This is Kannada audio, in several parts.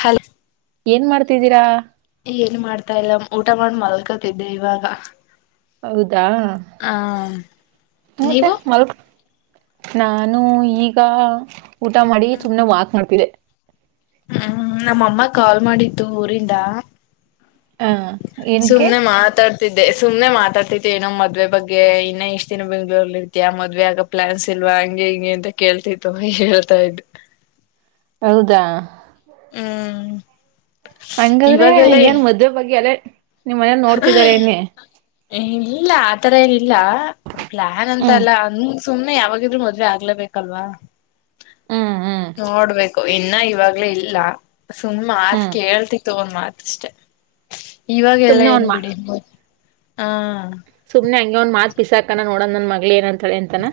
ಹಲ್ ಏನ್ ಮಾಡ್ತಿದ್ದೀರಾ ಏನ್ ಮಾಡ್ತಾ ಇಲ್ಲ ಊಟ ಮಾಡ ಮಲ್ಕತಿದ್ದೆ ಇವಾಗ ದಾ ಹಾ ಮತ್ತೆ ನೀವು ಮಲ್ ನಾನು ಈಗ ಊಟ ಮಾಡಿ ಸುಮನೆ ವಾಕ್ ಮಾಡ್ತಿದ್ದೆ ಹ್ಮ್ ನಮ್ಮಮ್ಮ ಕಾಲ್ ಮಾಡಿದ್ದು ಊರಿಂದ ಹಾ ಎಕ್ಕೆ ಸುಮ್ನೆ ಮಾತಾಡ್ತಿದ್ದೆ ಸುಮ್ನೆ ಮಾತಾಡ್ತೈತಿ ಏೋ ಮದ್ವೆ ಬಗ್ಗೆ ಇನ್ನೇ ಇಷ್ಟ್ ದಿನ ಬೆಂಗ್ಗಳೂರ್ಲ್ಲಿ ಇರ್ತಿಯಾ ಮದ್ವೆ ಆಗ ಪ್ಲಾನ್ಸ್ ಇ ಅಲ್ವಾ ಹಂಗೆ ಹಿಂಗೆ ಅಂತ ಕೇಳ್ತಿತ್ತುವ ಹೇಳ್ತಾ ಇದು ಹೌದಾ ಹ್ಮ ಹಂಗಾದ್ರೆ ಏನ್ ಮದ್ುವೆ ಬಗ್ಗೆ ಅಲ್ಲ ನಿಮ್ಮ್ ಮನೇಲಿ ನೋಡ್ತಿದಾರ ನಿ ಇಲ್ಲ ಆತರ ಏನಲ್ಲ ಪ್ಲಾನ್ ಅಂತ ಹ್ಮ್ ಅಲ್ಲ ಅ ಸುಮ್ನೆ ಯಾವಾಗಿದ್ರು ಮದ್ವೆ ಆಗ್ಲೇಬೇಕಲ್ವಾ ಹ್ಮ್ ಹ್ಮ್ ನೋಡ್ಬೇಕು ಇನ್ನ ಇವಾಗ್ಲೇ ಇಲ್ಲ ಸುಮ್ ಮಾತ್ ಹ್ಮ್ ಕೇಳ್ತಿ ತಗೊಂಡ್ ಮಾತ್ ಅಷ್ಟೆ ಇವಾಗೆಲ್ಲಾ ಸುಮ್ನೆ ಏನ್ ಒಂದ್ ಮಾ ಬಿಡಿ ಹಾ ನ ಒಂದ್ ಮಾತ್ ಪಿಸಾಕನ ನೋಡನ್ ನನ್ ಮಗಳ ಏನ್ ಹಳ್ತಾಳೆ ಎಂತಾನ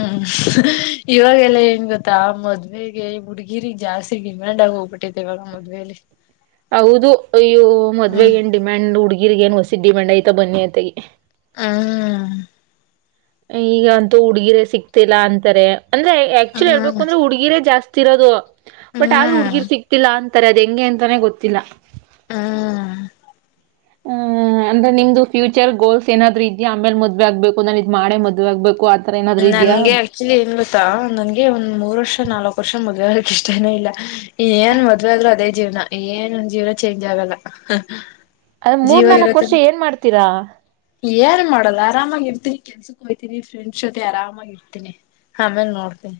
ಹ್ಮ್ ಇವಾಗೆಲ್ಲಾ ಏನ್ ಗೊತ್ತಾ ಮದ್ವೆೆಗೆ ಹುಡ್ಗಿರಿಗೆ ಜಾಸ್ತಿ ಡಿಮ್ಯಾಂಡ್ ಆಗಿ ಹೋಗ್ಬಿಟ್ಟೆ ಟ್ಟ ಮದ್ವೇಲಿ ಹೌದು ಅಯ್ಯೋ ಮದ್ವೆಗ ಹ್ಮ್ ಏನ್ ಡಿಮ್ಯಾಂಡ್ ಹುಡ್ಗಿರ್ಗ ಏನ್ ಹೊಸಿದ್ ಡಿಮ್ಯಾಂಡ್ ಆಯ್ತಾ ಬನ್ನಿ ಯತೆಗೆ ಹ ಈಗ ಅಂತೂ ಉುಡ್ಗಿರೆ ಸಿಗ್ತಿಲ್ಲ ಅಂತಾರೆ ಅಂದ್ರೆ ಆಕ್ಚುಲಿ ಹೇಳ್ಬೇಕು ಹ್ಮ್ ಅಂದ್ರೆ ಹುಡ್ಗಿರೆ ಜಾಸ್ತಿ ರೋದು ಬಟ್ ಆದ್ರೂ ಹ್ಮ್ ಹುಡ್ಗಿರ್ ಸಿಕ್ತಿಲ್ಲ ಅಂತಾರೆ ಅದ ಹೆಂಗೆ ಅಂತಾನೆ ಗೊತ್ತಿಲ್ಲ ಹ್ಮ ಹ್ಮ ಅಂದ್ರೆ ನಿಮ್ದು ಚರ್ ಗೋಲ್ಸ್ ಏನಾದ್ ಇದದೆ ಆಮೇಲೆ ಮದ್ ಆಗ್ಬೇಕು ನಾ್ ಇದ್ ಮಾಡ ಮದ್ ಆಗ್ಬೇಕು ಅ ನಂಗೆ ಆಕ್ಚುಲಿ ಏನ್ ಗೊತ್ತಾ ನಂಗೆ ಒಂದ ಮೂರ್ ವರ್ಷ ನಾಲ್ಕು ವರ್ಷ ಮದುವೆ ಆಗಕ್ಕೆ ಇಷ್ಟೇನ ಇಲ್ಲ ಏನ್ ಮದುವೆ ಆದ್ರು ಅದೇ ಜೀವನ ಏನ್ ಜೀವನ ಚೇಂಜ್ ಆಗಲ್ಲ ಅದ ಮೂರ್ ನಾಲ್ಕ್ ವರ್ಷ ಏನ್ ಮಾಡ್ತೀರಾ ಏನು ಮಾಡಲ್ಲ ಆರಾಮಾಗಿ ಇರ್ತೀನಿ ಕೆಲ್ಸಕ್ ಹೊಯ್ತೀನಿ ಫ್ರೆಂಡ್ಸ್ ಜೊತೆ ಆರಾಮಾಗಿ ಇರ್ತೀನಿ. ಆಮೇಲೆ ನೋಡ್ತನೀ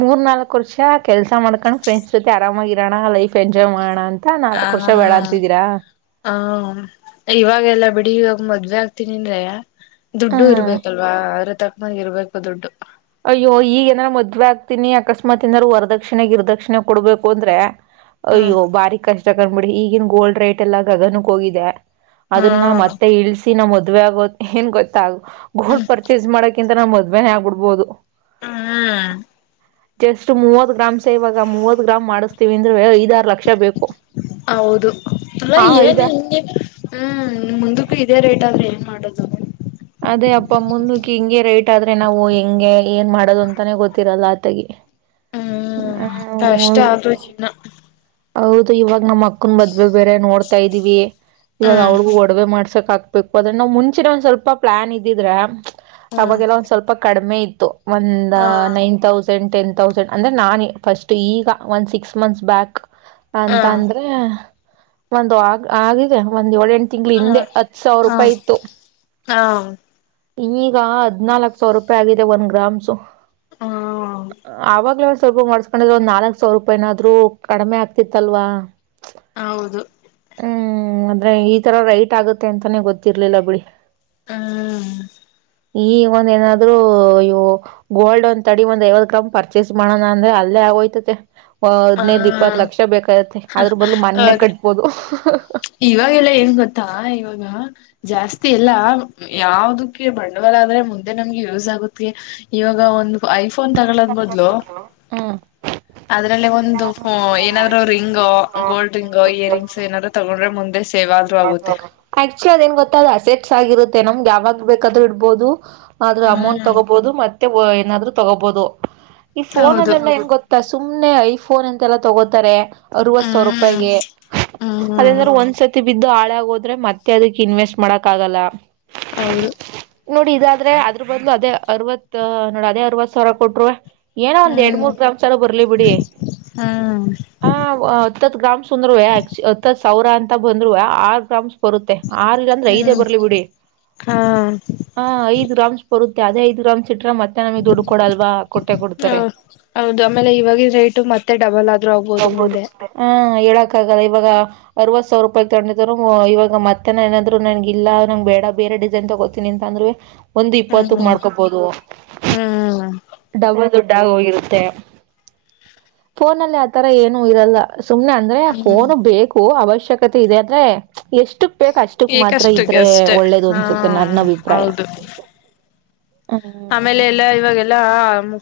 ಮೂರ್ ನಾಲ್ಕಕ್ ವರ್ಷ ಕೆಲ್ಸ ಮಾಡ್ಕೊಂಡು ಫ್ರೆಂಡ್ಸ್ ಜೊತೆ ಆರಾಮಾಗಿರೋಣ ಲೈಫ್ ಎಂಜಾಯ್ ಮಾಡಣ ಅಂತ ಹ ನಾಲ್ಕ್ ವರ್ಷ ಬೇಡ ಅಂತಿದ್ದೀರಾ ಹ ಇವಾಗೆಲ್ಲ ಬಿಡಿ ಮದ್ವೆ ಆಗ್ತೀನಿ ಅಂದ್ರೆ ದುಡ್ಡು ಹ್ಮ್ ಇರ್ಬೇಕಲ್ವಾ ಆದ್ರ ತಕ್ಕಂಗೆ ಇರ್ಬೇಕು ದುಡ್ಡು ಅಯ್ಯೋ ಈಗ ಏನಾ ಮದ್ವೆ ಆಗ್ತೀನಿ ಅಕಸ್ಮಾತ್ ಏನಾರರು ವರದಕ್ಷಿಣಾಗ ಗಿರದಕ್ಷಿಣೆ ಕೊಡ್ಬೇಕು ಅಂದ್ರೆ ಹ್ಮ್ ಅಯ್ಯೋ ಬಾರಿಕ್ ಕಷ್ಟ ಕಂಡ್ಬಿಡ್ರಿ ಈಗಿನ ಗೋಲ್ಡ್ ರೇಟ್ ಎಲ್ಲ ಗಗನಕ್ ಹೋಗಿದೆ. ಅದನ್ನ ಹ್ಮ್ ಮತ್ತೆ ಇಳಸಿ ನಮ್ ಮದ್ವೆ ಆಗೋ ಏನ್ ಗೊತ್ತ ಹ್ಮ್ ಗೋಲ್ಡ್ ಪರ್ಚೇಸ್ ಮಾಡಕ ಕಕಿಂತ ನಾ ಮದುವೆ ಆಗ್ಬಡ್ಬಹುದು. ಹ್ಮ್ ಜಸ್ಟ್ ಮೂವತ್ ಗ್ರಾಮ್ಸ್ ಇವಾಗ ಮೂವತ್ ಗ್ರಾಮ್ ಮಾಡಿಸ್ತೀವಿ ಅಂದ್ರೆ ಐದಾರು ಲಕ್ಷ ಬೇಕು. ಹೌದು ಅಲ್ಲ ಹಾ ಐದ ಏನ್ ಹಿಂಗೆ ಹ್ಮ್ ಮುಂದಕ್ಕೂ ಇದೇ ರೇಟ್ ಆದ್ರೆ ಏನ್ ಮಾಡ [inaudible] ಅದೇ ಅಪ್ಪ ಮುಂದಕ್ಕೆ ಹಿಂಗೆ ರೆಟ್ ಆದ್ರೆ ನಾವು ಹೆಂಗೆ ಏನ್ ಮಾಡೋದು ಅಂತಾನೆ ಗೊತ್ತಿರಲ್ಲ ಆತಗೆ ಹ್ಮ್ ಹ್ಮ ಕಷ್ಟ ಆದ್ರೂ ಜೀವನ ಹೌದು ಇವಾಗ ನಮ್ಮ್ ಅಕ್ಕನ್ ಮದ್ವೆೆ ಬೇರೆ ನೋಡ್ತಾ ಇದೀವಿ ಇವಾಗ ಹ್ಮ್ ಅವಳಿಗೂ ಒಡವೆ ಮಾಡ್ಸಕ್ ಹಾಕ್ಬೇಕು ಅದ್ರೆ ನಾವ ಮುಂಚೆನೆ ಒಂದ್ ಸ್ವಲ್ಪ ಪ್ಲಾನ್ ಇದಿದ್ರೆ ಹ್ಮ್ ಅವಾಗೆಲ್ಲ ಒಂದ್ ಸ್ವಲ್ಪ ಕಡಿಮೆ ಇತ್ತು. ಒಂದ ಹಾ ನೈನ್ ತೌಸಂಡ್ ಟೆನ್ ತೌಸಂಡ್ ಅಂದರೆ ನಾನು ಫಸ್ಟ್ ಈಗ ಒಂದು ಸಿಕ್ಸ್ ಮಂತ್ಸ್ ಬ್ಯಾಕ್ ಹಾ ಅಂತ ಅಂದ್ರೆ ಒಂದ್ ಆಗ್ ಆಗಿದೆ ಒಂದ್ ಏಳ್ ಎಂಟ ತಿಂಗಳ ಹಾ ಹಿಂದೆ ಹತ್ ಸಾವಿರ ಹಾ ರೂಪಾಯಿ ಇತ್ತು. ಹಾ ಈಗ ಹದನಾಲ್ಕ್ ಸಾವಿರ ರೂಪಾಯಿ ಆಗಿದೆ ಒಂದ್ ಗ್ರಾಮ್ಸು ಹಾ ಆವಾಗಲೇ ಸ್ವಲ್ಪ ಮಾಡ್ಸ್ಕೊಂಡಿದ್ರೆ ಒಂದ್ ನಾಲ್ಕ್ ಸಾವಿರ ರೂಪಾಯ ಏನಾದರೂ ಕಡಿಮೆ ಆಗ್ತಿತ್ತ ಅಲ್ವಾ. ಹೌದು ಅಂದ್ರೆ ಈ ತರ ರೈಟ್ ಆಗುತ್ತೆ ಅಂತಾನೆ ಗೊತ್ತಿರ್ಲಿಲ್ಲ ಬಿಡಿ ಹಾ ಈಗ ಒಂದ ಏನಾದ್ರು ಇವು ಗೋಲ್ಡ್ ಒಂದ ತಡಿ ಒಂದ್ ಐವತ್ ಗ್ರಾಮ್ ಪರ್ಚೇಸ್ ಮಾಡೋಣ ಅಂದ್ರೆ ಅಲ್ಲೇ ಹೊಯ್ತತೆ ಹ ಹದಿನೈದು ಇಪ್ಪತ್ತು ಲಕ್ಷ ಬೇಕಯತತಿ ಅದ್ರ ಬದಲು ಮನ್ನೆನ ಹೌದು ಕಟ್ಬೋದು. ಇವಾಗೆಲ್ಲ ಏನ್ ಗೊತ್ತಾ ಇವಾಗ ಜಾಸ್ತಿ ಎಲ್ಲ ಯಾವ್ದಕ್ಕೆ ಬಂಡವಾಳ ಮುಂದೆ ನಮಗೆ ಯೂಸ್ ಆಗುತೆ ಇವಾಗ ಒಂದ್ ಐದ ಫೋನ್ ತಗಳದ್ ಬದ್ಲು ಹ್ಮ್ ಅದ್ರಲ್ಲಿ ಒಂದು ಏನಾದ್ರು ring gold ring year rings ಏನಾದ್ರು ತಗೊಂಡ್ರೆ ಮುಂದೆ ಸೇವ್ ಆದ್ರೂ ಆಗುತ್ತೆ ಆಕ್ಚುಲಿ ಅದೇನ್ ಗೊತ್ತ ಅ ಅಸೆಟ್ಸ್ ಆಗಿರುತ್ತೆ ನಮ್ಗೆ ಯಾವಾಗ ಬೇಕಾದ್ರೂ ಇಡ್ಬೋದು. ಆದ್ರೂ ಅಮೌಂಟ್ ಹ್ಮ್ ತಗೋಬಹುದು ಮತ್ತೆ ಏನಾದ್ರು ತಗೋಬಹುದು ಈ ಫೋನ್ ಹೌದು ಲೆಲ್ಲ ಏನ್ ಗೊತ್ತಾ ಸುಮ್ನೆ ಐಫೋನ್ ಅಂತ ಎಲ್ಲ ತಗೋತಾರೆ ಅರವತ್ ಸಾವಿರ ಹ್ಮ್ ರೂಪಾಯಗೆ ಹ್ಮ್ ಹ್ಮ್ ಅದಂದ್ರ ಒಂದ್ಸತಿ ಬಿದ್ದು ಹಾಳಾಗೋದ್ರೆ ಮತ್ತೆ ಅದಕ್ ಇನ್ವೆಸ್ಟ್ ಮಾಡಕ್ ಆಗಲ್ಲ ಹೌದು ನೋಡಿ ಇದಾದ್ರೆ ಅದ್ರ ಬದ್ಲು ಅದೇ ಅರವತ್ತು ನೋಡ ಅದೇ ಅರವತ್ ಸಾವಿರ ಕೊಟರು ಏನೋ ಒಂದ್ ಎರಡ್ ಹ್ಮ್ ಮೂರ್ ಗ್ರಾಮ್ ಸರ ಬರ್ಲಿ ಬಿಡಿ ಹ್ಮ್ ಆ ಹತ್ತತ್ ಗ್ರಾಮಸ್ ಸಂದ್ರುವೇ ಹತ್ತತ ಸಾವಿರ ಅಂತ ಬಂದ್ರು ಆರ ಗ್ರಾಮ್ಸ್ ಬರುತ್ತೆ ಆರಲ್ಲಂದ್ರೆ ಐದೇ ಹ್ಮ್ ಬರ್ಲಿ ಬಿಡಿ ಹಾ ಹ ಐದ್ ಗ್ರಾಮ್ಸ್ ಬರುತ್ತ ಅದೇ ಐದು ಗ್ರಾಮ್ಸ್ ಸಿಟ್ರ ಮತ್ತೆ ನಮಗ್ ದುಡ್ಡು ಕೊಡಲ್ವಾ ಕೊಟ್ಟೆ ಹ ಕೊಡ್ತಾರೆ. ಹೌದು ಆಮೇಲೆ ಇವಾಗಿನ ರೇಟು ಮತ್ತೆ ಡಬಲ್ ಆದ್ರೂ ಆಗ್ಬೋದು ಹೋಗ್ಬೋದು ಮುಂದೆ ಹ ಹೇಳಕ್ ಆಗಲ್ಲ ಇವಾಗ ಅರವತ್ ಸಾವಿರ ರೂಪಾಯಿ ತಗೊಂಡ್ ಇವಾಗ ಮತ್ತೆನ ನಾದ್ರು ನನ್ ಇಲ್ಲ ನಂಗ ಬೇಡ ಬೇರೆ ಡಿಸೈನ್ ತಗೋತೀನಿ ಅಂದ್ರವೆ ಒಂದು ಇಪ್ಪತ್ತುಕ್ ಹ್ಮ್ ಮಾಡ್ಕೊಬೋದು. ಡಬಲ್ ದುಡ್ಡಾಗಿ ಹೋಗಿರುತ್ತೆ ಫೋನಲ್ಲಿ ಆ ತರ ಏನು ಇರಲ್ಲ ಸುಮ್ನೆ ಅಂದ್ರೆ ಹ್ಮ್ ಫೋನು ಬೇಕು ಅವಶ್ಯಕತೆ ಇದೆ ಅಂದ್ರೆ ಎಷ್ಟು ಬ ಅಷ್ಟಕ್ ಮಾತ್ರ ಈಗಷ್ಟುಗೆ ಇದ್ರೆ ಅಷ್ಟೆ ಒಳ್ಳೇದು ಹಾ ಅನ್ಸುತ್ತೆ ನನ್ನ ಅಭಿಪ್ರಾಯ ಹೌದು ಆಮೇಲೆ ಹ್ಮ್ ಎಲ್ಲಾ ಇವಾಗೆಲ್ಲ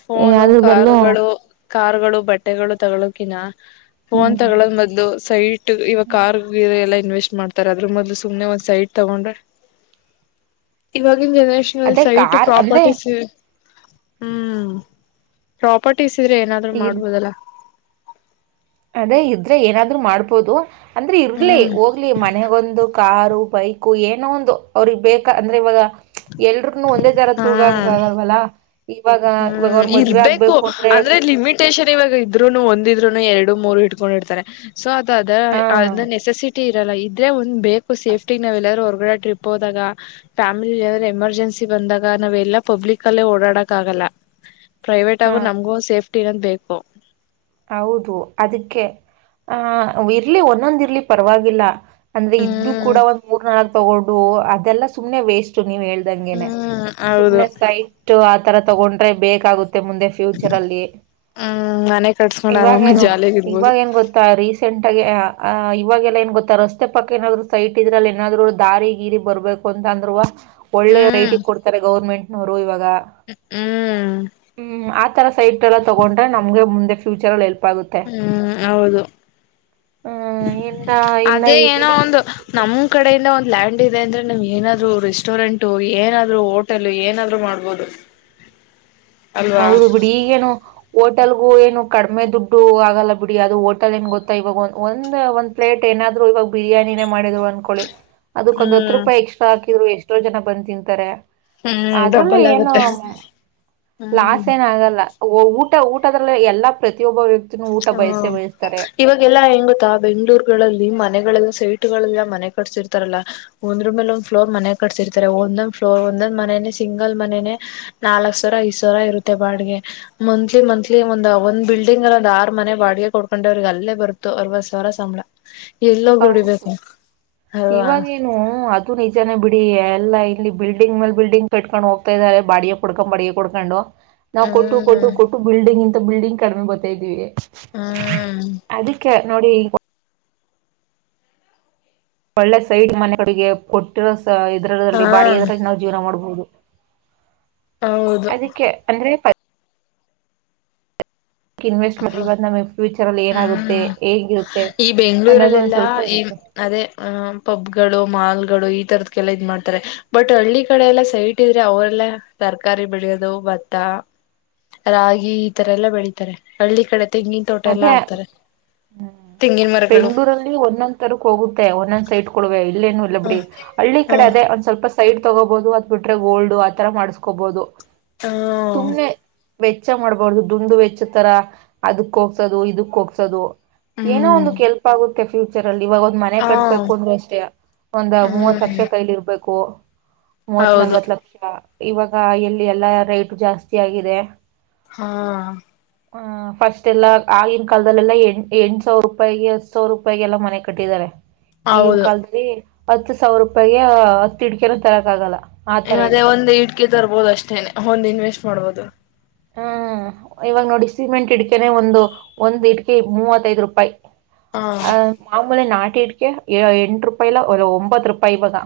ಫೋನು ಅದ್ರ ಬದಲು ಕಾರುಗಳು ಕಾರುಗಳು ಬಟ್ಟೆಗಳು ತಗೋಕಿನ ಫೋನ್ ಹ್ಮ್ ತಗಳದ ಮದ ಸೈಟ್ ಇವಾಗ ಕಾರ್ ಎಲ್ಲ ಇ ಮಾಡ್ರ ಸ ತೊಂಡ ಇ ಹ ಜನರೇಷನಲ್ ಅದೇ ಸೈಟ್ ಕಾರ್ ಅಂದ್ರೆ ಪ್ರಾಪರ್ಟೀಸ್ ಹ್ಮ್ ಪ್ರಾಪರ್ಟೀಸ್ ಇದ್ರೆ ಏನಾದ್ರು ಇದ್ ಮಾಡ್ಬೋದಲ್ಲ ಅದೇ ಇದ್ರೆ ಏನಾದ್ರರು ಮಾಡ್ಬೋದು ಅಂದ್ರೆ ಇರ್ಲಿ ಹ್ಮ್ ಹೋಗ್ಲಿ ಮನೆಗೊಂದು ಕಾರು ಬೈಕ್ ಏನೋ ಒಂದು ಅವ್ರಿಗೆಗ್ ಬೇಕ ಅಂದ್ರೆ ಇವಾಗ ಎಲ್ರುಗನು ಒಂದೇ ತರ ತೂಗಕ ಹ್ಮ್ ಆಗಲ್ವಲ್ಲ ಹ್ಮ್ ಇರ್ಬೇಕು ಅಂದ್ರೆ ಲಿಮಿಟೇೇಶನ್ ಇವಾಗ ಇದ್ರುನು ಒಂದಿದ್ರುನು ಎರಡು ಮೂರು ಹಿಡ್ಕೊಂಡರ್ತಾರೆ ಸೊ ಅದು ಅದ ಹ ಅ ನೆಸೆಸಿಟಿ ಇರಲ್ಲ ಇದ್ರೆ ಬೇಕು ಸೇಫ್ಟಿ ನಾವ್ ಎಲ್ಲಾರೂ ಟ್ರಿಪ್ ಹೋದಾಗ ಫ್ಯಾಮಿಲಿ್ರೆ ಎಮರ್ಜೆನ್ಸಿ ಬಂದಾಗ ನಾವ್ ಎಲ್ಲ ಪಬ್ಲಿಕ್ಲ್ಲಲ್ಲಿ ಓಡಾಡಕ್ ಆಗಲ್ಲ ಪ್ರೈವೇಟ್ ಹಾ ಆಗು ನಮ್ಗೂ ಸೇಫ್ಟಿ ನ್ನೋದ್ ಬೇಕು ಹೌದು ಅದಕ್ಕೆ ಆಹ ಇರ್ಲಿ ಒಂದೊಂದ ಇರ್ಲಿ ಪರವಾಗಿಲ್ಲ ಅಂದ್ರೆ ಇದ್ದು ಹ್ಮ್ ಕೂಡ ಒಂದ್ ಮೂರ್ ನಾಲ್ಕಕ್ ತಗೊಂಡು ಅದೆಲ್ಲ ಸುಮ್ನೆ ವೇಸ್ಟ್ ನೀವ್ ಹೇಳ್ದಂಗಗೆನೆ ಹ್ಮ್ ಹೌದು ಸುಮ್ಮ್ನೆ ಸೈಟ್ ಆತರ ತಗೊಂಡ್ರೆ ಬೇಕಾಗುತ್ತೆ ಮುಂದೆ ಫ್ಯೂಚರ್ ಅಲ್ಲಿ ಹ್ಮ್ ಮನೆ ಕಟ್ಸ್ಕೊಂಡ್ ಇವಾಗ ಆರಾಮಾಗಿ ಏನು ಜಾಲಿಯಾಗಿ ಇರ್ಬೋದು ಇವಾಗ ಏನ್ ಗೊತ್ತಾ ರೀಸೆಂಟ್ ಇವಾಗಲ್ಲ ಏನ್ ಗೊತ್ತಾ ರಸ್ತೆ ಪಕ್ಕ ಏನಾದ್ರು ಸೈಟ್ ಇದ್ರ ಅಲ್ಲಿ ಏನಾದ್ರು ದಾರಿ ಗೀರಿ ಬರ್ಬೇಕು ತಂದ್ರುರುವ ಒಳ್ಳೆ ಹ್ಮ್ ರೇಟಿಗೆ ಕೊಡ್ತಾರೆ ಗೌರ್ಮೆಂಟ್ನವರು ಇವಾಗ ಹ್ಮ್ ಹ್ಮ ತರ ಸೈಟ್ ಎಲ್ಲ ತಗೊಂಡ್ರೆ ನಮ್ಗೆ ಮುಂದೆ ಚರ್ ಅಲ್ಲಿ ಎಲ್ಪ್ ಹ್ಮ ಹೌದು ಹ್ಮ್ ಇನ್ನ ಇನ್ನ ಅದೇ ಏನೋ ಇಲ್ಲಿ ಒಂದು ನಮ್ ಕಡೆಯಿಂದ ಒಂದು ಲ್ಯಾಂಡ್ ಇದೆ ಅಂದ್ರೆ ನಿಮ್ ಏನಾದ್ರು ರೆಸ್ಟೋರೆಂಟ್ ಏನಾದ್ರು ಹೋಟೆಲ್ ಏನಾದ್ರು ಮಾಡ್ಬೋದು ಹ ಅಲ್ವಾ ಹೌದು ಬಿಡಿ ಈಗೇನು ಒಟ್ಟ ಹೋಟೆಲ್ಗು ಏನು ಕಡಿಮೆ ದುಡ್ಡು ಆಗಲ್ಲ ಬಿಡಿ ಅದು ಹೋಟೆಲ್ ಏನ್ ಗೊತ್ತಾ ಇವಾಗ ಒಂದ ಒಂದ್ ಪ್ಲೇಟ್ ಏನಾದ್ ಇವಾಗ ಬಿರಿಯಾನಿನೇ ಮಾಡಿದ್ರು ಅನ್ಕೊಳ್ಳಿ ಅದಕ್ಕ ಒಂದ ಹತ್ತು ಹ್ಮ್ ರೂಪಾಯಿ ಎಕ್ಸ್ಟ್ರಾ ಹಾಕಿದ್ರು ಎಷ್ಟೋ ಜನ ಬಂದ ತಿಂತಾರೆ ಹ್ಮ್ ಅದ್ರಲ್ಲೂ ಡಬ್ಬಲ್ ಏನು ಆಗುತ್ತೆ ಲಾಸ್ ಹ್ಮ್ ಏನ ಆಗಲ್ಲ ಊಟ ಊಟದದಲ್ಲಿ ಎಲ್ಲಾ ಪ್ರತಿಯೊಬ್ಬ ವ್ಯಕ್ತಿನೂ ಊಟ ಹಾ ಬಯಸೇ ಬಯಸ್ತಾರೆ ಇವಾಗೆಲ್ಲಾ ಹೆಂಗುತ್ತಾ ಬೆಂಗ್ಳೂರ್ಗಳಲ್ಲಿ ಮನೆಗಳೆಲ್ಲ ಸೀಟ್ ಗಳೆಲ್ಲ ಮನೆ ಕಟ್ಸಿರ್ತಾರಲ್ಲ ಒಂದ್ ರೂಮ್ಲ್ಲಿ ಒಂದ್ ಫ್ರ್ ಮನೆ ಕಟ್ಸಿರ್ತಾರೆ ಒಂದೊಂದ ಫ್ಲೋರ್ ಒಂದೊಂದ ಮ ಸಿಂಗಲ್ ಮನ ನಾಲ್ ಸಾವಿರ ಐ ಸಾವಿರ ಇರುತ್ತೆ ಬಾಡ್ಗೆ ಮಂತ್ಲಿ ಮಂತ್ಲಿ ಒ ಒ ಬಿಲ್ಡಿಂಗ್ ಅಲ್ಲಿ ಒಂದ ಆರು ಮನೆ ಬಾಡಿಗೆ ಕೊಡ್ಕೊಂಡ ಅವ್ರಿಗೆ ಅಲ್ಲೇ ಬರುತು ಅರವತ್ ಸಾವರ ಸಂಬಳ ಎಲ್ಲೋಗ್ ಹೌದು ದುಡಿಬೇಕು ಅಲ್ವಾ ಇವಾಗೇನು ಅದು ನಿಜನೇ ಬಿಟ್ಟ ಇಲ್ಲಿ ಎಲ್ಲ ಇಲ್ಲಿ ಬಿಲ್ಡಿಂಗ್ ಮೇಲ್ ಬಿಲ್ಡಿಂಗ್ ಕಟ್ಕೊಂಡು ಹೋಗ್ತಾ ಇದಾರೆ ಬಾಡಿಗೆ ಕುಡ್ಕೊಂಡ್ ಬಡಿಗೆ ಕುಡ್ಕೊಂಡು ನಾವ್ ಕೊಟ್ಟು ಕೊಟ್ಟು ಹ್ಮ್ ಕೊಟ್ಟು ಬಿಲ್ಡಿಂಗ್ ಇಂಂತ ಬಿಲ್ಡಿಂಗ್ ಕಡಿಮೆ ಬರ್ತಾ ಇದ್ದೀವಿ ಹ್ಮ ನೋಡಿ ಒಳ್ಳೆ ಸೈಡ್ ಮನೆ ಕಿಗೆ ಕೊಟ್ಟಿರೋ ಹಾ ಇದರಲ್ಲಿ ಬಾಡಿಗೆದರಲ್ಲಿ ನಾವು ಜೀವನ ಮಾಡ್ಬಹುದು ಹೌದು ಅದಕ್ಕೆ ಅಂದ್ರೆ ಇನ್ವೆಸ್ಟ್ ಮಾಡಿವಾಗ ನಮ ಫ್ಯೂಚರ್ ಅಲ್ಲಿ ಏನಾಗುತ್ತೆ ಹ್ಮ್ ಹೇಂಗಿರುತ್ತೆ ಈ ಅನ್ನೋದು ಒಂದ್ ಬೆಂಗ್ಗಳೂರಲ್ಲೆಲ್ಲಾ ಸ್ವಲ್ಪ ಈ ಇರುತ್ತೆ ಅದೇ ಆ ಪಬ್ ಗಳು ಮಾಲ್ ಗಳು ಈ ತರದಕಲ್ಲ ಇದ್ ಮಾಡ್ತಾರೆ ಬಟ್ ಹಳ್ಳಿ ಕಡೆ ಎಲ್ಲಾ ಸೈಟ್ ಇದ್ರೆ ಅವರೆಲ್ಲ ತರಕಾರಿ ಬೆಳೆಯೋದು ಭತ್ತ ರಾಗಿ ಈ ತರ ಎಲ್ಲ ಬೆಳತಾರೆ ಹಳ್ಳಿ ಕಡೆ ನ್ ತೋಟ ಎಲ್ಲ ಅದೇ ಆಡ್ತಾರೆ ಹ್ಮ್ ಬೆಂಗ್ಳೂರಲ್ಲಿ ಒಂದೊಂದ್ ತರಕ್ ಹೋಗುತ್ತೆ ಒಂದೊಂದ್ ಸೈಟ್ ಕೊೊವೆ ಇಲ್ಲೇನು ಇಲ್ಲ ಹ ಬಿಡಿ ಹಳ್ಳಿ ಹ ಕಡೆ ಅದೇ ಒಂದ್ ಸ್ವಲ್ಪ ಸೈಡ್ ತಗೋಬಹುದು ಅತ್ ಬಿಟ್ರೆ ಗೋಲ್ಡ್ ಆತರ ಮಾಡಸ್ಕೋಬಹುದು ಹಾ ಸುಮ್ನೆ ವೆಚ್ಚ ಮಾಡ್ಬಾರ್ದದು ದುಂಡು ವೆಚ್ಚ ತರ ಅದಕ್ ಹೋಗಗ್ಸೋದು ಇದಕ್ ಹೋಗಸೋದು ಏನೋ ಹ್ಮ್ ಒಂದು ಕೆಲ್ಪ್ ಆಗುತ್ತೆ ಫ್ಯೂಚರ್ ಅಲ್ಲಿ ಇವಾಗ ಒಂದ್ ಮನೆ ಹ ಕಟ್ಬೇಕು ಅಂದ್ರೆ ಅಷ್ಟೇ ಒಂದ ಮೂವತ್ ಹ್ಮ್ ಲಕ್ಷ ಕೈಲಿ ಇರ್ಬೇಕು ಮೂವತ್ ಹೌದು ನಲ್ವತ್ ಲಕ್ಷ ಇವಾಗ ಇಲ್ಲಿ ಎಲ್ಲಾ ರೇಟು ಜಾಸ್ತಿ ಆಗಿದೆ ಹಾ ಹ ಫಸ್ಟ್ ೆಲ್ಲ ಆಗಿನ ಕಾಲಲ್ಲಾ ಎ್ ಎಂಟು ಸಾವಿರ ರೂಪಾಯಿಗೆ ಹತ್ತು ಸಾವಿರ ರೂಪಾಯಿಗೆ ಎಲ್ಲ ಮನೆ ಕಟ್ಟಿದ್ದಾರೆ ಈಗಿನ ಹೌದು ಕಾಲದಲ್ಲಿ ಹತ್ತು ಸಾವಿರ ರೂಪಾಯಿಗೆ ಹತ್ ಇಿಡ್ಕೆನ ತರಕ್ ಆಗಲ್ಲ ಆತರ ಅದೇ ಇದೆ ಒಂದು್ ಇಡ್ಕೆ ತರ್ಬೋದು ಅಷ್ಟೇನೆ ಒಂದ್ ಇನ್ವೆಸ್ಟ್ ಮಾಡ್ಬೋದು ಹ್ಮ್ ಇವಾಗ ನೋಡಿ ಸಿಮೆಂಟ್ ಇಡ್ಕೆನೆ ಒಂದು ಒಂದ್ ಇಡ್ಕೆ ಮೂವತ್ತೈದ್ ರೂಪಾಯಿ ಹ ಅ ಮಾಮೂಲಿ ನಾಟಿಟ್ಕ ಎಂಟ ರೂಪಾಯಿಲ ಒ ಒಂಬತ್ತು ರೂಪಾಯಿ ಇವಾಗ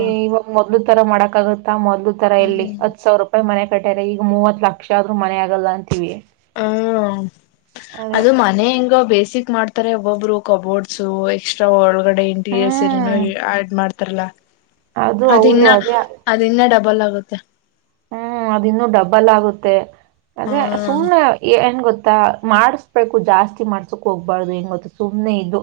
ಈ ಇವಾಗ ಮೊ್ ತರ ಮಾಡಕ್ ಆಗತ್ತಾ ಮೊ್ ತರ ಹ್ಮ್ ಇಲ್ಲಿ ಹತ್ ಸಾವಿರ ರೂಪಾಯಿ ಮನೆ ಕಟ್ಟರೆ ಈಗ ಮೂವತ್ ಲಕ್ಷ ಆದ್ರೂ ಮನೆ ಆಗಲ್ಲ ಅಂತೀವಿ ಹ್ಮ ಅದೇ ಅದು ಮನೆ ಯಂಗೋ ಬೇಸಿಕ್ ಮಾಡ್ತಾರೆ ಒಬ್ಬೊಬ್ಬರು ಕಬೋರ್ಡ್ಸ್ ಎಕ್ಸ್ಟ್ರಾ ಒಳಗಡೆ ಇಂಟೀರಿಯರ್ಸ್ ಏನೆನೊ ಹ್ಮ್ ಆಡ್ ಅದು ಅದ ಹೌದು ಇನ್ನ ಅದೇ ಅದಿನ್ನ ಡಬಲ್ ಆಗುತ್ತೆ ಹ್ಮ್ ಅದಿ ಇನ್ನುೂ ಡಬ್ಬಲ್ ಆಗುತ್ತೆ ಅದೇ ಹ್ಮ್ ಸುಮ್ಮ್ನೆ ಹೆಏನ್್ ಗೊತ್ತ ಮಾಡಸ್ಬೇಕು ಜಾಸ್ತಿ ಮಾಡ್ಸಕ್ ಹೋಗ್ಬಾರ್ದು ಹೆಂಗ್ ಗೊತ್ತು ಸುಮ್ನೆ ಇದು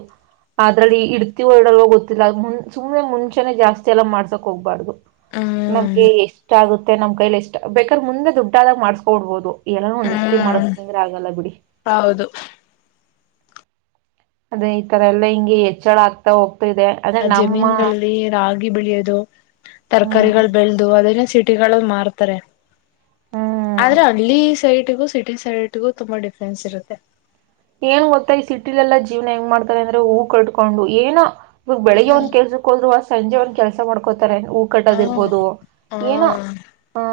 ಅದ್ರಲ್ಲಿ ಇಡ್ತಿ ಹೊರ್ಡಲ್ವ ಗೊತ್ತಿಲ್ಲ ಮು ಸುಮ್ನೆ ಮುಂಚೆನೆ ಜಾಸ್ತಿ ಎಲ್ಲ ಮಾಡ್ಸಕ್ ಹೋಗ್ಬಾರ್ದು ಹ್ಮ್ ನಮ್ಗೆ ಎಷ್ಟ ಆಗುತ್ತೆ ನಮ್ ಕೈಲಿ ಎಷ್ಟ ಬೇಕಾದ್ರೆ ಮುಂದೆ ದುಡ್ಡಾದಾಗ ಮಾಡ್ಸ್ಕೊಡ್ಬೋದು ಎಲ್ಲಾನು ಒಂದಿಸತಿ ಹ್ಮ್ ಮಾಡಸಂಗ್ರೆ ಆಗಲ್ಲ ಬಿಡಿ ಹೌದು ಅದೇ ಈ ತರ ಎಲ್ಲಾ ಹಿಂಗಗೆ ಹೆಚ್ಚಳ ಆಗ್ತಾ ಹೋಗ್ತಾ ಇಿದೆ ಅಂದ್ರೆ ನಮ್ಮ ಬೆಳಿಯೋದು ಹ್ಮ್ ತರಕಾರಿಗಳು ಬೆಳೆದು ಅದ ಸೀಟಿಗಳಲ್ಲಿ ಮಾರ್ತಾರೆ ಹ್ಮ್ ಆದ್ರೆ ಹಳ್ಳಿ ಸೈಡ್ಗೂ ಸಿಟಿ ಸೈಡ್ಗು ತುಂಬಾ ಡಿಫ್ರೆನ್ಸ್ ಇರುತ್ತೆ ಏನ್ ಗೊತ್ತಾ ಈ ಸಿಟಿಲೆಲ್ಲಾ ಜೀವನ ಹೆಂಗ್ ಮಾಡ್ತಾರೆ ಅಂದ್ರೆ ಹೂ ಕಟ್ಕೊಂಡು ಏನ ಇವಾಗ ಬೆಳಿಗ್ಗೆ ಒ್ ಹ್ಮ್ ಕೆಲ್ಸಕ್ಕೋ್ರು ಸಂಜೆ ಒಂದ್ ಕೆಲ್ಸ ಮಾಡ್ಕೋತಾರೆ ಹೂ ಕಟ್ಟದ್ ಇರ್ಬೋದು ಹ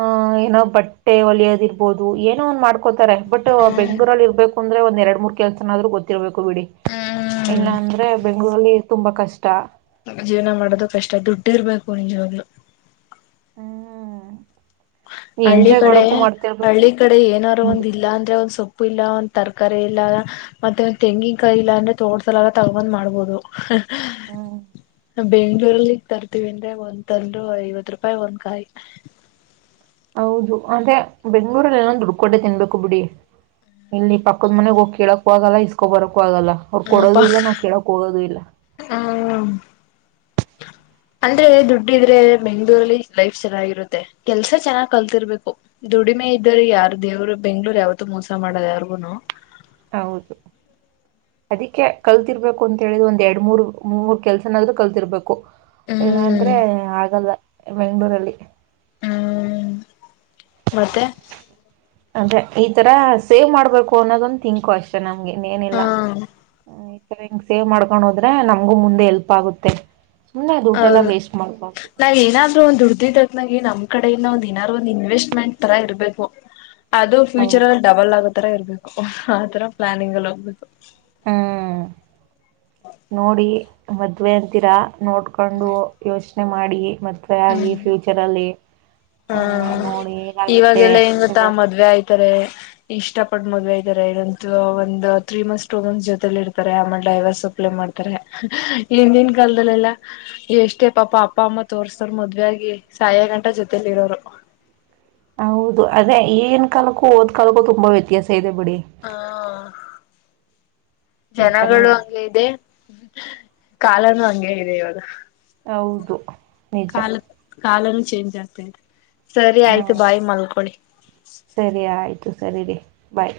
ಆ ಏನೋ ಬಟ್ಟೆ ಒಲಿಯೋದಿ ಇರ್ಬೋುದು ಏನೋ ಒಂದ್ ಮಾಡ್ಕೋತಾರೆ ಬಟ್ ಹ್ಮ್ ಬೆಂಗ್ಗಳೂರಲ್ಲಿ ಇರ್ಬೇಕು ದ್ರೆ ಒಂದ್ ಎರಡ್ ಮೂರ್ ಕೆಲ್ಸನಾದ್ರುೂ ಗೊತ್ತಿರ್ಬೇಕು ಬಿಡಿ ಹ್ಮ್ ಇಲ್ಲಾಂದ್ರೆ ಅರಲ್ಲಿ ತುಂಬಾ ಕಷ್ಟ ಜೀವನ ಮಾಡೋದು ಕಷ್ಟ ದುಡ್ಡಿ ಇರ್ಬೇಕು ನಿಜವಾಗ್ಲು ಹ್ಮ್ ಹಳ್ಳಿ ಎಂಜಾಯ್ ಕಡೆ ಮಾಡಕ್ಕೂ ಮಾಡ್ತಿರ್ಬೇಕು ಹಳ್ಳಿ ಕಡೆ ಏನಾರೂ ಒಂದ ಇಲ್ಲ ಅಂದ್ರೆ ಒಂದ್ ಸೊಪ್ಪ ಉಪ್ಪು ಇಲ್ಲ ಒಂದ ತರಕಾರಿ ಇಲ್ಲ ಮತ್ತೆ ಒಂದ್ ತೆಂಗಿನನ್ಕಾಯಿ ಇಲ್ಲ ಅಂದ್ರೆ ತೋಡ್ಸಲಾಗ ತಗೊಂದ್ ಮಾಡ್ಬೋದು ಹ್ಮ್ [inaudible] ಬೆಂಗ್ಳೂರಲ್ಲಿಗ್ ತರ್ತೀವಿ ಅಂದ್ರೆ ಒಂದ್ ತಂದರು ಐವತ್ ರೂಪಾಯಿ ಒಂದ್ಕಾಯಿ ಹೌದು ಅದೇ ಬೆಂಗಗಳೂರಲ್ಲಿ ಎಲ್ಲೊ ದುಡ್ಡುಕೋಟೆ ತಿನ್ಬೇಕು ಬಿಡಿ ಇಲ್ಲಿ ಪಕ್ಕದ ಮನೆಗ್ ಹೋಗ್ಳಕ್ ಹವಾಗಲ್ಲ ಇಸ್ಕೊ ಬರು ಆಾಗಲ್ಲ ಅವ್ ಹಪ ಕೊಡೋದು ಇಲ್ಲ ನಾವ ಕೇಳಕ್ ಹೋಗೋದು ಇಲ್ಲ ಹ್ಮ್ ಅಂದ್ರೆ ದುಡ್ಡುಿದ್ರೆ ಬೆಂಗ್ಳೂರಲ್ಲಿ ಲೈಫ್ ಚೆನ್ನಾಗಿರುತ್ತೆ ಕೆಲ್ಸ ಚೆನ್ನಾಗ್ ಕಲ್ತಿರ್ಬೇಕು ದುಡ್ ಉಡಿಮೆ ಇದ್ದರು ಯಾರ ದೇವ್ರು ಬೆಂಗ್ಳೂರ್ ಯಾವತ್ತುೂ ಮೋಸ ಮಾಡದ ಯಾರ್ಗುನು ಹೌದು ಅದಿಕ್ಕೆ ಕಲ್ತಿರ್ಬೇಕು ಅಂತ ಹೇಳಿದ ಒಂದ್ ಎರಡ್ ಮೂರ್ ಮೂ ಮೂರ್ ಕೆಲ್ಸನಾದ್ ಕಲ್ತಿರ್ಬೇಕು ಇಲ್ಲಾ ಹ್ಮ್ ಅಂದ್ರೆ ಆಗಲ್ಲ ಬೆಂಗ್ಳೂರಲ್ಲಿ ಹ್ಮ್ ಮತ್ತೆ ಅೆ ಈ ತರ ಸೇವ್ ಮಾಡ್ಬೇಕು ಅನ್ನೋದೊಂದು ತಿಂಕು ಅಷ್ಟೇ ನಮ್ ಹಾ ಇನ್ನೇನಿಲ್ಲ್ಮ ಗ್ ಸೇವ್ ಮಾಡ್ಕೊಂಡು ಹೋದ್ರೆ ನಮ್ಗೂ ಮುಂದೆ ಎಲ್ಪ್ ಆಗುತ್ತೆ ಸುಮ್ನೆ ದುಡ್ಡೆಲ್ಲ ಹೌದು ವೇಸ್ಟ್ ಮಾಡ್ಬಾರ್ದು ನಾವ ಏನಾದ್ ಒಂದು ದುಡ್ದಿದ್ದ ನಮ್ ಕಡೆಯಿಂದ ಒಂದ್ ಏನಾರು ಒಂದ್ ಇನ್ವೆಸ್ಟ್ಮೆಂಟ್ ತರ ಇರಬೇಕು ಅದು ಫ್ಯೂಚರ್ ಹೌದು ಅಲ್ಲಿ ಡಬಲ್ ಆಗೋ ತರ ಇರ್ಬೇಕು ಆತರ ಪ್ಲಾನಿಂಗ್ ಅಲ್ಲಿ ಹೋಗ್ಬೇಕು ಹ್ಮ್ ನೋಡಿ ಮದ್ವೆ ಅಂತೀರಾ ನೋಡ್ಕೊಂಡು ಯೋಚನೆ ಮಾಡಿ ಮತ್ತೆ ಆಗಿ ಫ್ಯೂಚರ್ ಅಲ್ಲಿ ಹಾ ಹ ಇವಾಗೆಲ್ಲ ಹೆ ಗತ್ತಾ ಇವಾಗ ಮದ್ವೆ ಆಯ್ತಾರೆ ಇಷ್ಟ ಪಟ್ಟ ಮದ್ವೆ ಇದ್ದಾರೆ ಇದಂತ ಒಂದು ತ್ರೀ ಮತ್ಸ್ ಟೂ ಮಂತ್ಸ್ ಜೊತೆಲಿ ಇರ್ತಾರೆ ಆಮೇಲೆ ಡೈವರ್ಸ್ ಅಪ್ಲೈ ಮಾಡ ಅಂತಾರೆ ಹಿಂದಿನ ಕಾಲದಲ್ಲೆಲ್ಲಾ ಎಷ್ಟೇ ಪಾಪ ಅಪ್ಪ ಅಮ್ಮ ತೋರ್ಸ್ತಾರ ಮದುವೆಯಾಗಿ ಸಾಯ ಗಂಟ ಜೊತಲಿ ಇರೋರು ಹೌದು ಅದೇ ಏನ್ ಕಾಲಕ್ಕೂ ಹೋದ್ ಕಾಲಕ್ಕೂ ತುಂಬಾ ವ್ಯತ್ಯಾಸ ಇದೆ ಬಿಡಿ ಹ ಈ ತರ ಜನಗಳು ನಡೆ ಹಂಗಗೆ ಇದೆ ಕಾಲನು ಹಂಗಗೆ ಇದೆ ಇವಾಗ ಹೌದು ನಿಜ ಕಾಲನು ಚೇಂಜ್ ಆಗ್ತತೆ ಸರಿ ಹಾ ಆಯ್ತು ಬಾಯಿ ಮಲ್ಕೊಳ್ಳಿ ಸರಿ ಆಯ್ತು ಸರಿ ರೇ ಬಾಯ್